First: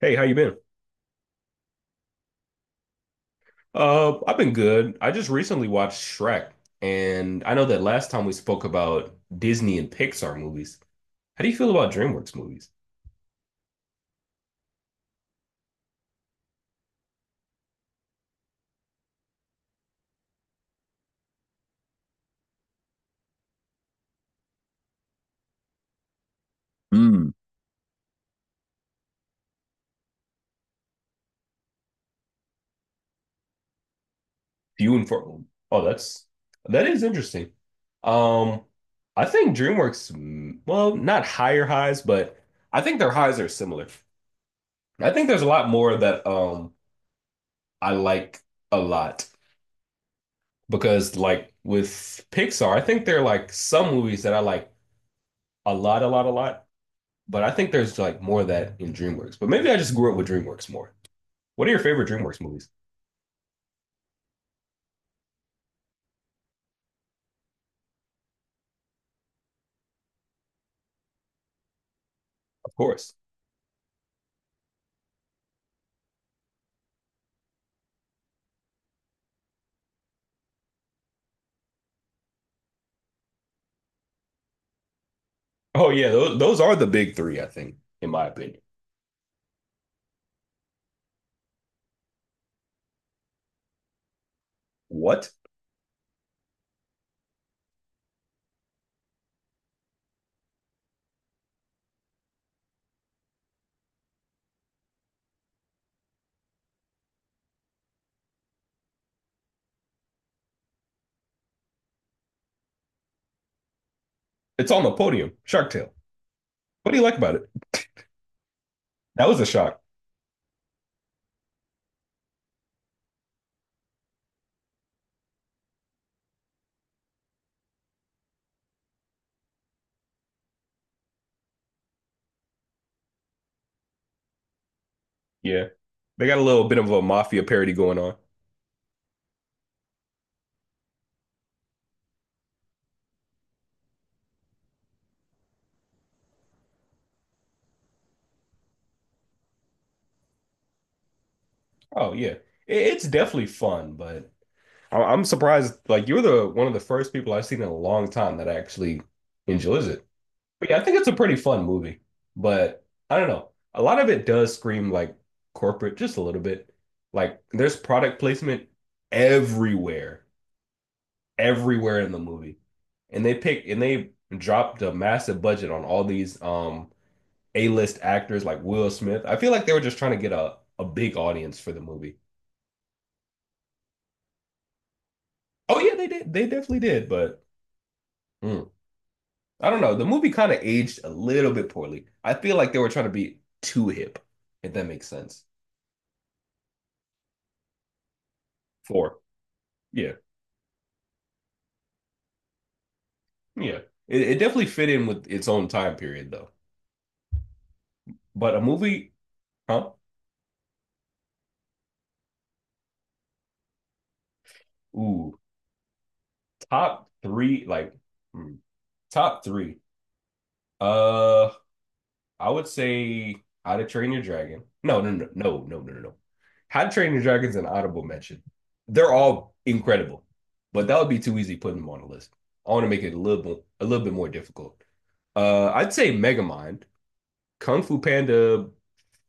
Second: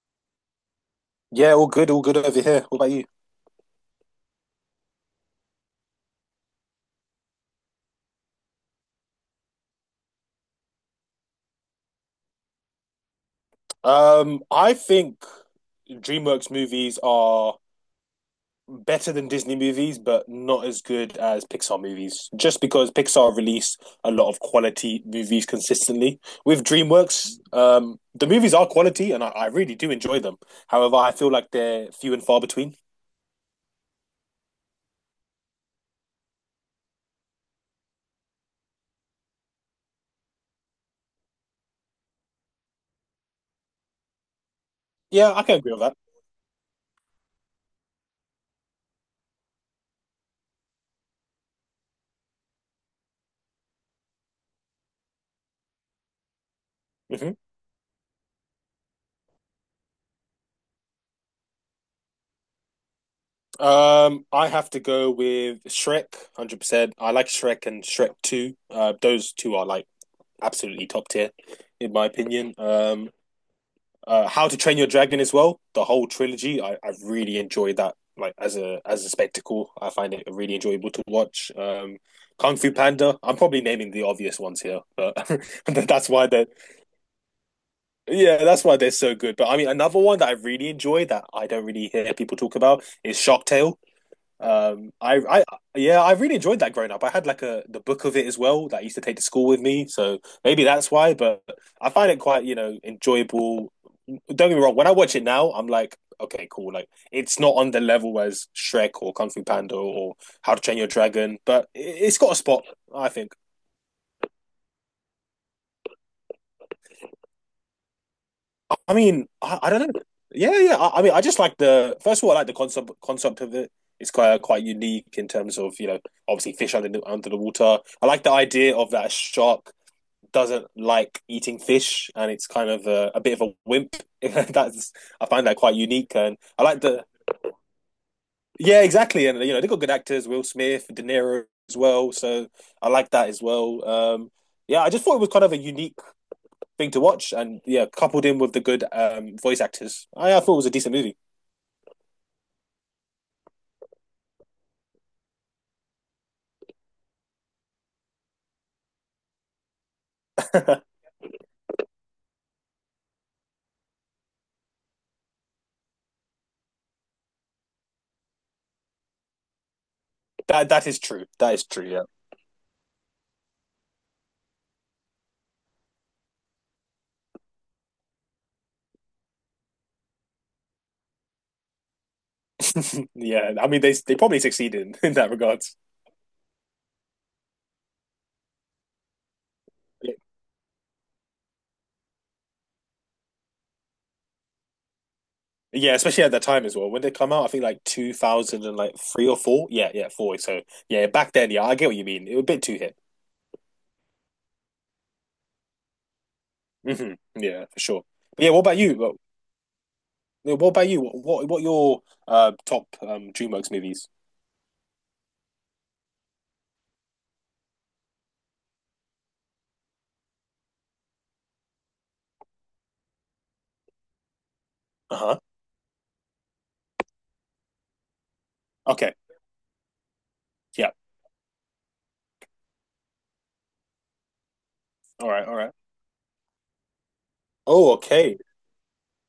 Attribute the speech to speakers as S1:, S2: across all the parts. S1: Hey, how you been?
S2: Yeah, all good over here. What about you?
S1: I've been good. I just recently watched Shrek, and I know that last time we spoke about Disney and Pixar movies. How do you feel about DreamWorks movies?
S2: I think DreamWorks movies are better than Disney movies, but not as good as Pixar movies. Just because Pixar release a lot of quality movies consistently. With
S1: Mm.
S2: DreamWorks, the movies are quality, and I really do enjoy them. However, I feel like they're few and far between.
S1: Few and far. Oh, that is interesting. Um, I think DreamWorks, well, not higher highs, but I think their highs are similar. I think
S2: Yeah,
S1: there's
S2: I
S1: a
S2: can
S1: lot
S2: agree with that.
S1: more that I like a lot because like with Pixar, I think there are like some movies that I like a lot, a lot, a lot.
S2: Hmm.
S1: But I think there's like more of that in DreamWorks. But maybe I just grew up with DreamWorks more. What are your favorite DreamWorks movies?
S2: I have to go with Shrek, 100%. I like Shrek and Shrek 2. Those two are like absolutely top tier, in my opinion.
S1: Of course.
S2: How to Train Your Dragon as well, the whole trilogy. I really enjoyed that, like as a spectacle. I find it really enjoyable to watch. Kung Fu Panda. I'm probably naming the obvious ones here, but
S1: Oh
S2: that's
S1: yeah,
S2: why
S1: those,
S2: they're
S1: those are the big three, I think, in my
S2: yeah,
S1: opinion.
S2: that's why they're so good. But I mean, another one that I really enjoy that I don't really hear people talk about is Shark Tale. Um, I,
S1: What?
S2: I, yeah, I really enjoyed that growing up. I had like a the book of it as well that I used to take to school with me, so maybe that's why. But I find it quite, enjoyable. Don't get me wrong. When I watch it now, I'm like, okay, cool. Like it's not on the level as Shrek or Kung Fu Panda or How to Train Your Dragon, but it's got a spot, I think.
S1: It's on the podium. Shark Tale. What do you like about it?
S2: I mean,
S1: That was a
S2: I
S1: shock.
S2: don't know. Yeah, yeah. I mean, I just like the first of all, I like the concept of it. It's quite quite unique in terms of, you know, obviously fish under under the water. I like the idea of that shark doesn't like eating fish and it's kind of a bit of a wimp. That's I find that
S1: Yeah,
S2: quite unique
S1: they
S2: and
S1: got a
S2: I
S1: little bit
S2: like
S1: of a
S2: the
S1: mafia parody going on.
S2: Yeah, exactly, and you know they got good actors, Will Smith, De Niro as well. So I like that as well. Yeah, I just thought it was kind of a unique thing to watch, and yeah, coupled in with the good voice actors, I thought it was a decent movie.
S1: Oh yeah, it's definitely fun, but I'm surprised. Like you're the one of the first people I've seen in a long time that actually enjoys it. But yeah, I think it's a pretty fun movie, but I don't know. A lot of it does scream like corporate, just a little bit. Like there's product placement everywhere,
S2: That is true. That is true.
S1: everywhere
S2: Yeah.
S1: in the movie. And they pick and they dropped a massive budget on all these A-list actors like Will Smith. I feel like they were just trying to get a big audience for the movie.
S2: Yeah. I mean, they probably succeeded in that regard.
S1: Oh yeah, they did. They definitely did, but mm, I don't know. The movie kind of aged a little bit poorly. I feel like they were trying to be too hip, if that makes sense.
S2: Yeah, especially at that time as well. When they come out, I think like 2000 and like
S1: Four.
S2: three or four. Yeah, yeah,
S1: Yeah,
S2: four. So yeah, back then, yeah, I get what you mean. It was a bit too hip.
S1: yeah. It definitely fit in with its own time period though.
S2: Hmm. Yeah, for sure. But yeah,
S1: But a
S2: what about you?
S1: movie, huh?
S2: Yeah, what about you? What your top DreamWorks movies?
S1: Ooh, top three, like hmm, top three. Uh, I would say How to Train Your Dragon. No, no, no,
S2: Uh-huh.
S1: no, no, no, no, no. How to Train Your Dragon's an audible mention. They're
S2: Okay.
S1: all incredible, but
S2: Yeah.
S1: that would be too easy putting them on a list. I want to make it a little bit more difficult.
S2: All right. All right.
S1: I'd say Megamind, Kung
S2: Oh,
S1: Fu
S2: okay.
S1: Panda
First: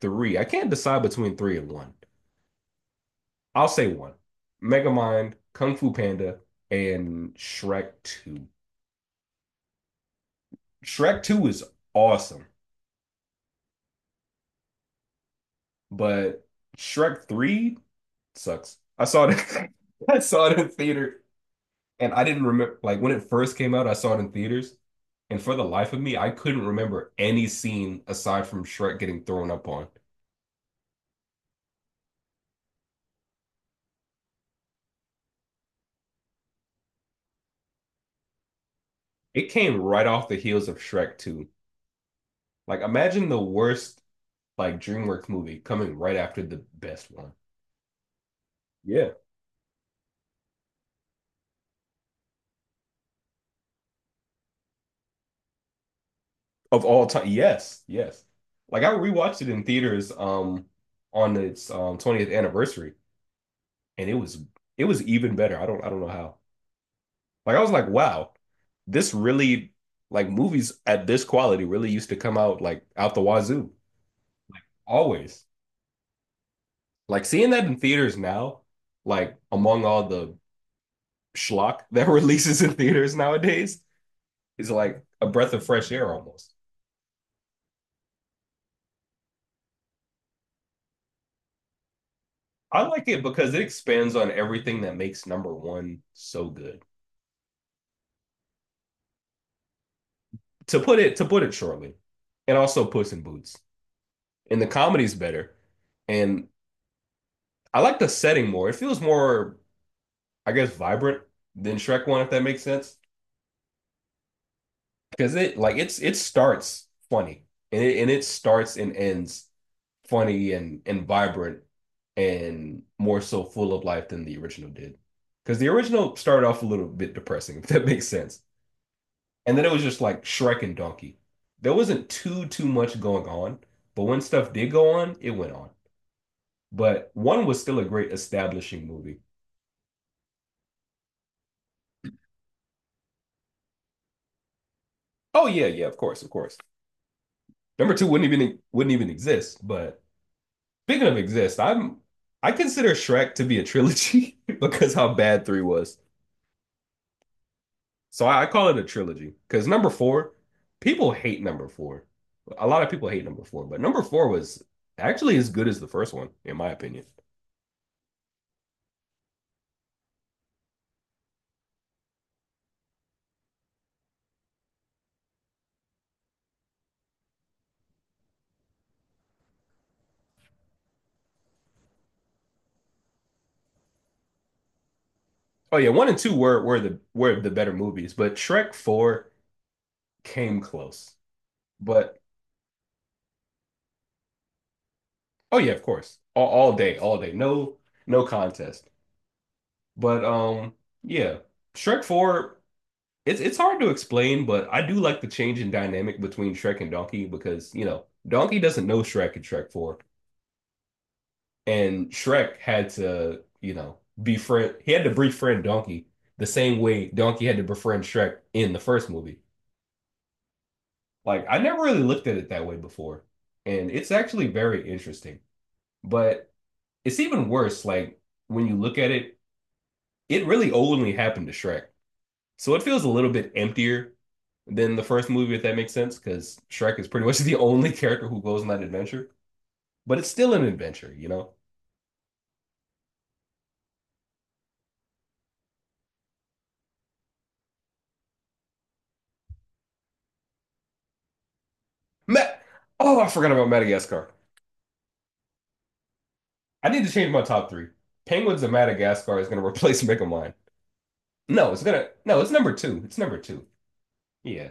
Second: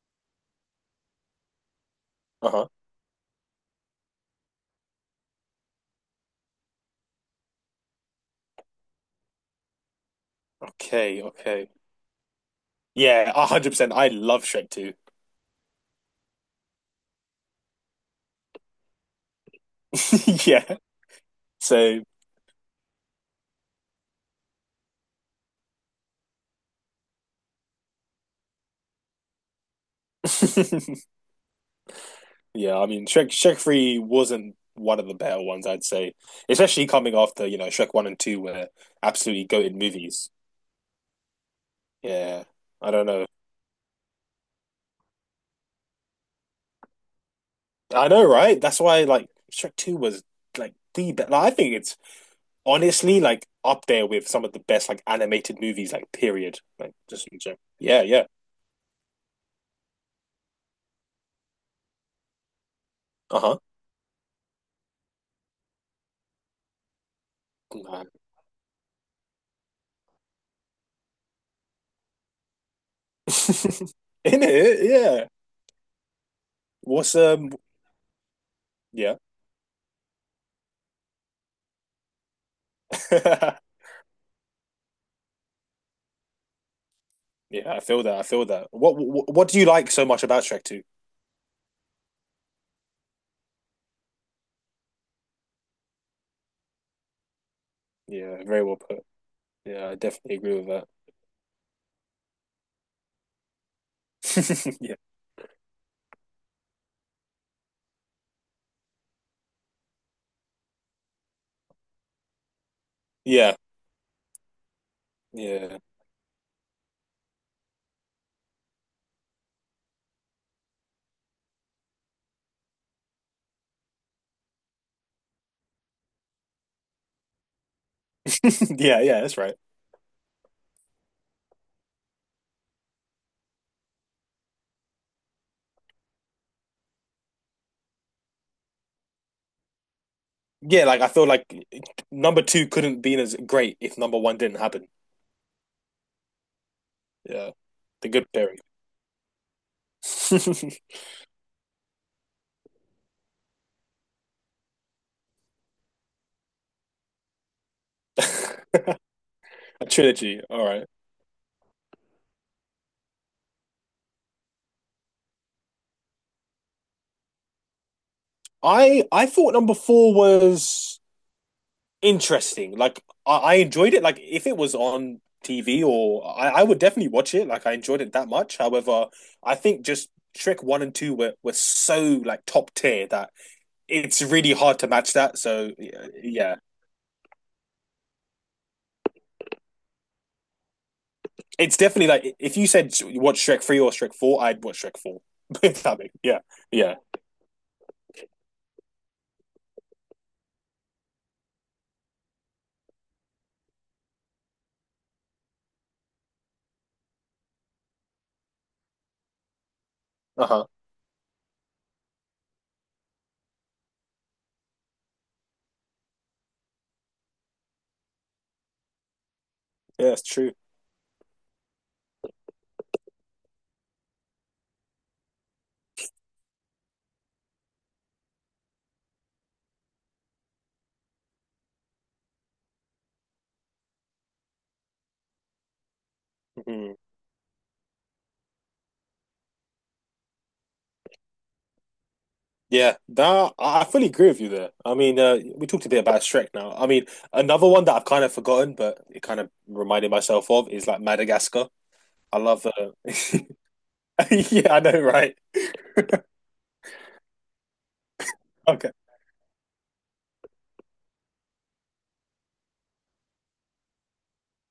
S1: three. I can't decide between three and one.
S2: Uh-huh.
S1: I'll say one. Megamind, Kung Fu Panda, and Shrek 2. Shrek
S2: Okay.
S1: 2 is
S2: Okay.
S1: awesome,
S2: Yeah, 100%. I love Shrek too.
S1: but Shrek 3 sucks. I saw it I saw it
S2: Yeah.
S1: in theater
S2: So
S1: and I didn't remember like when it first came out, I saw it in theaters. And for the life of me, I couldn't remember any scene aside from Shrek getting thrown up on.
S2: yeah, I mean, Shrek 3 wasn't one of the better ones, I'd say. Especially coming after, you know, Shrek 1 and 2 were absolutely
S1: It
S2: goated
S1: came right off
S2: movies.
S1: the heels of Shrek 2.
S2: Yeah,
S1: Like
S2: I don't know.
S1: imagine the worst like DreamWorks movie coming right after the best one.
S2: I know, right? That's why,
S1: Yeah.
S2: like, Shrek 2 was, like, the best. Like, I think it's honestly, like, up there with some of the best, like, animated movies, like, period.
S1: Of
S2: Like,
S1: all time,
S2: just in general.
S1: yes,
S2: Yeah,
S1: yes.
S2: yeah.
S1: Like I rewatched it in theaters on its 20th anniversary,
S2: Uh-huh.
S1: and it was even better. I don't know how. Like I was like,
S2: Man.
S1: wow, this really like movies at this quality really used to come out like out the wazoo
S2: In it, yeah.
S1: always.
S2: What's,
S1: Like seeing
S2: um,
S1: that in theaters now,
S2: yeah.
S1: like among all the schlock that releases in theaters nowadays, is like a breath of fresh air almost.
S2: Yeah, I feel that. I feel that. What do you like so much about Shrek 2?
S1: I like it because it expands on everything that makes number one so good.
S2: Yeah, very well put. Yeah, I definitely agree with
S1: to
S2: that.
S1: put it to put it shortly, and also Puss in Boots. And the
S2: Yeah.
S1: comedy's better, and I like the setting more. It feels more, I guess, vibrant than Shrek One, if that makes sense.
S2: Yeah.
S1: Because
S2: Yeah.
S1: it starts funny, and it starts and ends funny and vibrant and more so full of life than the original did. Because the original started off a little bit depressing, if that makes sense.
S2: Yeah, yeah, that's right.
S1: And then it was just like Shrek and Donkey. There wasn't too much going on, but when stuff did go on, it went on. But one was still a great establishing movie.
S2: Yeah, like I feel like number two couldn't be as great if number one didn't happen.
S1: Oh yeah, yeah, of course, of course.
S2: Yeah.
S1: Number two
S2: The
S1: wouldn't
S2: good
S1: even
S2: pairing.
S1: wouldn't even exist. But speaking of exist, I consider Shrek to be a trilogy because how bad three was. So I call it a trilogy because
S2: A
S1: number four,
S2: trilogy. All right.
S1: people hate number four. A lot of people hate number four, but number four was actually as good as the first one, in my opinion.
S2: I thought number four was interesting. Like I enjoyed it. Like if it was on TV or I would definitely watch it. Like I enjoyed it that much. However, I think just Shrek one and two were so like top tier that it's really hard to match that. So
S1: Oh yeah, one and two
S2: yeah,
S1: were the better movies, but Shrek 4 came close.
S2: it's definitely
S1: But
S2: like if you said watch Shrek three or Shrek four, I'd watch Shrek four.
S1: oh yeah, of course.
S2: Yeah,
S1: All
S2: yeah,
S1: day, all day. No, no contest. But yeah, Shrek 4, it's hard to explain, but I do like the change in dynamic between Shrek and Donkey because Donkey doesn't know Shrek in Shrek 4
S2: uh huh,
S1: and Shrek had to befriend Donkey the same way Donkey had to befriend Shrek in the first movie.
S2: yeah, it's true.
S1: Like I never really looked at it that way before. And it's actually very interesting. But it's even worse, like when you look at it, it really only happened to Shrek. So it feels a little bit emptier than the first movie, if that makes sense, because
S2: Hmm.
S1: Shrek is pretty much the only character who goes on that adventure. But it's still an adventure, you know?
S2: Yeah, that I fully agree with you there. I mean, we talked a bit about Shrek now. I mean, another one that I've kind of forgotten, but it kind of reminded myself of is like Madagascar. I
S1: Ma-
S2: love
S1: oh, I forgot about Madagascar.
S2: yeah, I know, right?
S1: I need to change my top three. Penguins of
S2: Okay.
S1: Madagascar is gonna replace Megamind. No, it's gonna no, it's number two. It's number two. Yeah,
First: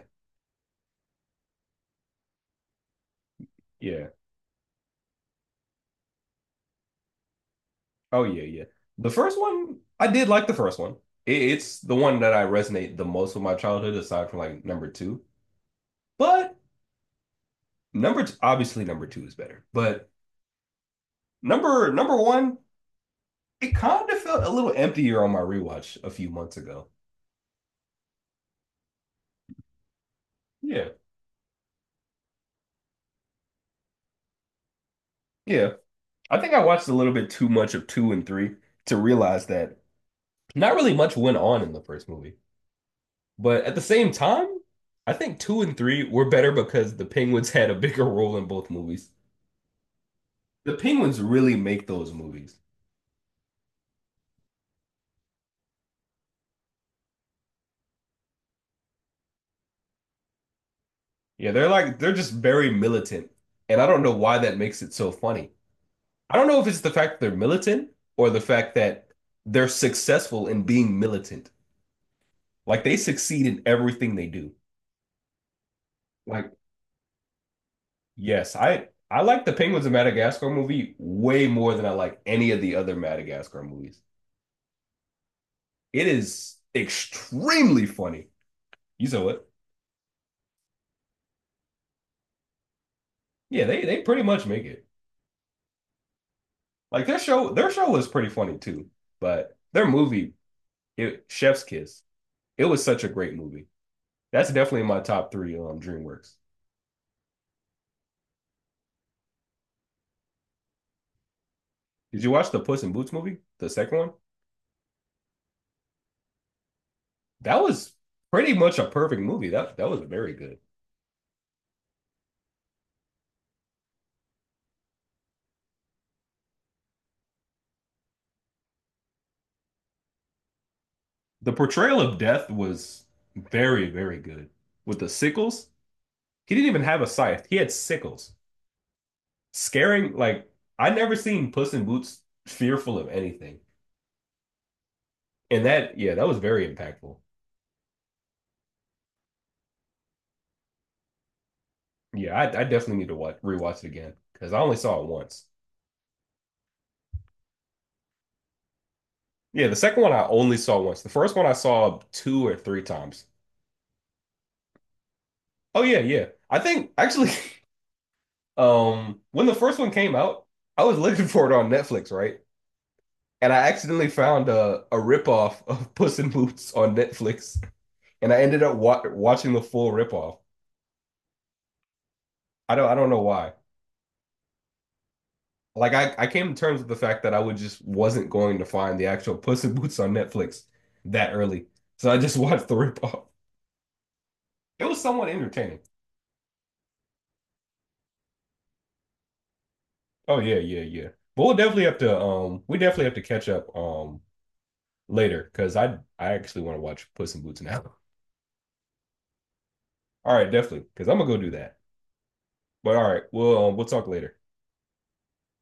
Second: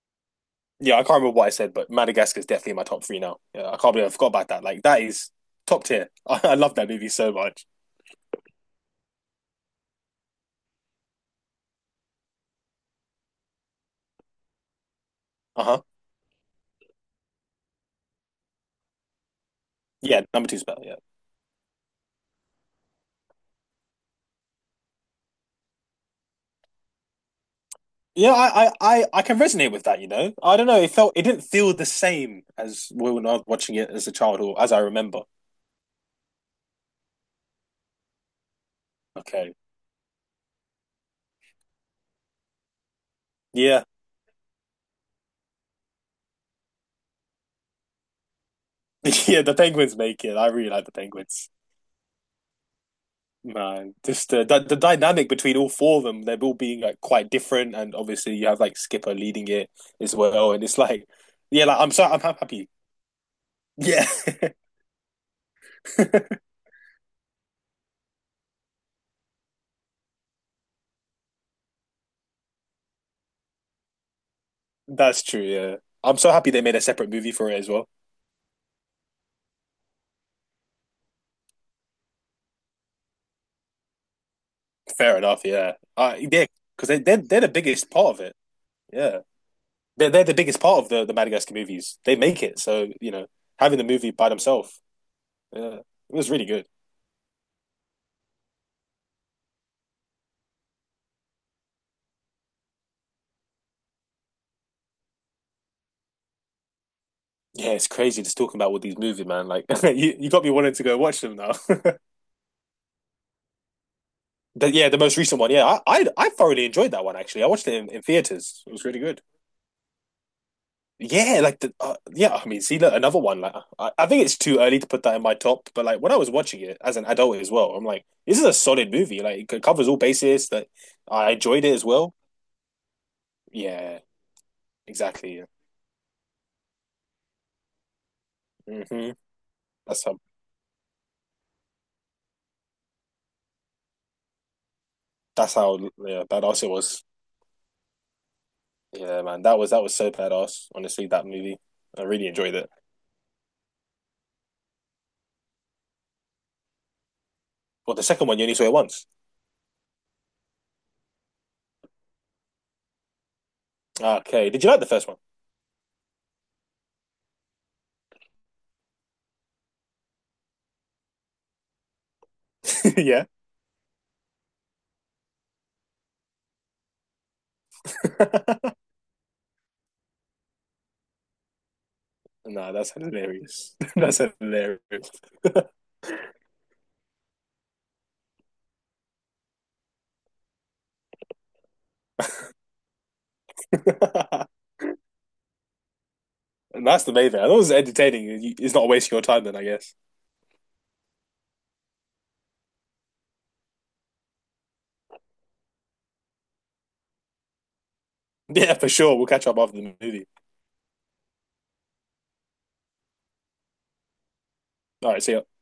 S2: Yeah, I can't remember what I said, but Madagascar is definitely in my top three now. Yeah, I can't believe
S1: yeah.
S2: I forgot about that. Like that is top tier. I love that movie so much.
S1: Oh yeah, yeah. The first one, I did like the first one. It's the one that I resonate the most with my childhood, aside from like number two.
S2: Uh-huh.
S1: But number t obviously number two is better. But
S2: Yeah, number two's better. Yeah,
S1: number one, it kind of felt a little emptier on my rewatch a few months ago.
S2: yeah. I can resonate with that. You know, I don't know.
S1: Yeah,
S2: It felt it didn't feel the same as Will and I was watching it as a child or as I remember.
S1: yeah. I think I watched a little bit too much of two and three to realize
S2: Okay.
S1: that not really much went on in the first movie. But at the
S2: Yeah,
S1: same time, I think two and three were better because the Penguins had a bigger role in both movies.
S2: yeah. The Penguins make it. I really
S1: The
S2: like the
S1: Penguins
S2: Penguins.
S1: really make those movies.
S2: Man, just the dynamic between all four of them, they're all being like quite different, and obviously you have like Skipper leading it as well, and it's like,
S1: Yeah,
S2: yeah,
S1: they're
S2: like
S1: like they're
S2: I'm
S1: just
S2: happy.
S1: very militant, and I don't
S2: Yeah,
S1: know why that makes it so funny. I don't know if it's the fact that they're militant or the fact that they're successful in being militant. Like they succeed in everything they do.
S2: that's true. Yeah, I'm so happy
S1: Like,
S2: they made a separate movie for it as well.
S1: yes, I like the Penguins of Madagascar movie way more than I like any of the other Madagascar movies.
S2: Fair enough. Yeah,
S1: It
S2: yeah,
S1: is
S2: because they're the
S1: extremely
S2: biggest part of
S1: funny.
S2: it.
S1: You
S2: Yeah.
S1: saw it.
S2: They're the biggest part of the Madagascar movies. They make it. So, you know,
S1: Yeah,
S2: having
S1: they
S2: the
S1: they
S2: movie
S1: pretty
S2: by
S1: much make
S2: themselves,
S1: it.
S2: yeah, it was really good.
S1: Like their show was pretty funny too, but their movie, it Chef's Kiss. It was such a great movie. That's definitely my top three DreamWorks.
S2: Yeah, it's crazy just talking about all these movies, man. Like, you got me wanting to go watch them now.
S1: Did you watch the Puss in Boots movie, the second one?
S2: But yeah, the most recent one. Yeah, I thoroughly enjoyed that one, actually. I
S1: That
S2: watched it
S1: was
S2: in
S1: pretty
S2: theaters. It
S1: much
S2: was
S1: a
S2: really good.
S1: perfect movie. That was very good.
S2: Yeah, like, yeah, I mean, see, look, another one. Like, I think it's too early to put that in my top, but like, when I was watching it as an adult as well, I'm like, this is a solid movie. Like, it covers all bases. That I
S1: The
S2: enjoyed it as
S1: portrayal
S2: well.
S1: of death was very,
S2: Yeah,
S1: very good. With the
S2: exactly.
S1: sickles, he didn't even have a scythe. He had sickles.
S2: Hmm. That's
S1: Scaring
S2: how
S1: like I never seen Puss in Boots fearful of anything.
S2: that's
S1: And
S2: how
S1: that, yeah,
S2: yeah,
S1: that was
S2: badass
S1: very
S2: it was.
S1: impactful.
S2: Yeah, man, that was so badass. Honestly, that movie, I really
S1: Yeah, I,
S2: enjoyed
S1: I
S2: it.
S1: definitely need to watch rewatch it again because I only saw it once.
S2: Well, the second one you only saw it once.
S1: Yeah, the second one I only saw once. The first one I saw two or three times.
S2: Okay, did you like the first one?
S1: Oh yeah, yeah. I think actually, when the first one came out, I was looking for it on Netflix, right?
S2: Yeah.
S1: And I accidentally found a ripoff of Puss in Boots on Netflix, and I ended up wa watching the full ripoff.
S2: Nah,
S1: I don't
S2: that's
S1: I don't know why.
S2: hilarious. That's hilarious.
S1: Like I came to terms with the fact that I would just wasn't going to find the actual Puss in Boots on Netflix that early, so I just watched the ripoff. It was somewhat entertaining.
S2: And that's the main thing. I thought it was entertaining. It's not wasting your time then, I guess.
S1: Oh yeah, yeah, yeah. But we definitely have to catch up later because I actually want to watch Puss in Boots now.
S2: Yeah, for sure. We'll catch up after the movie.
S1: All right, definitely because I'm gonna go do that. But all right, we'll talk later.
S2: All right, see ya.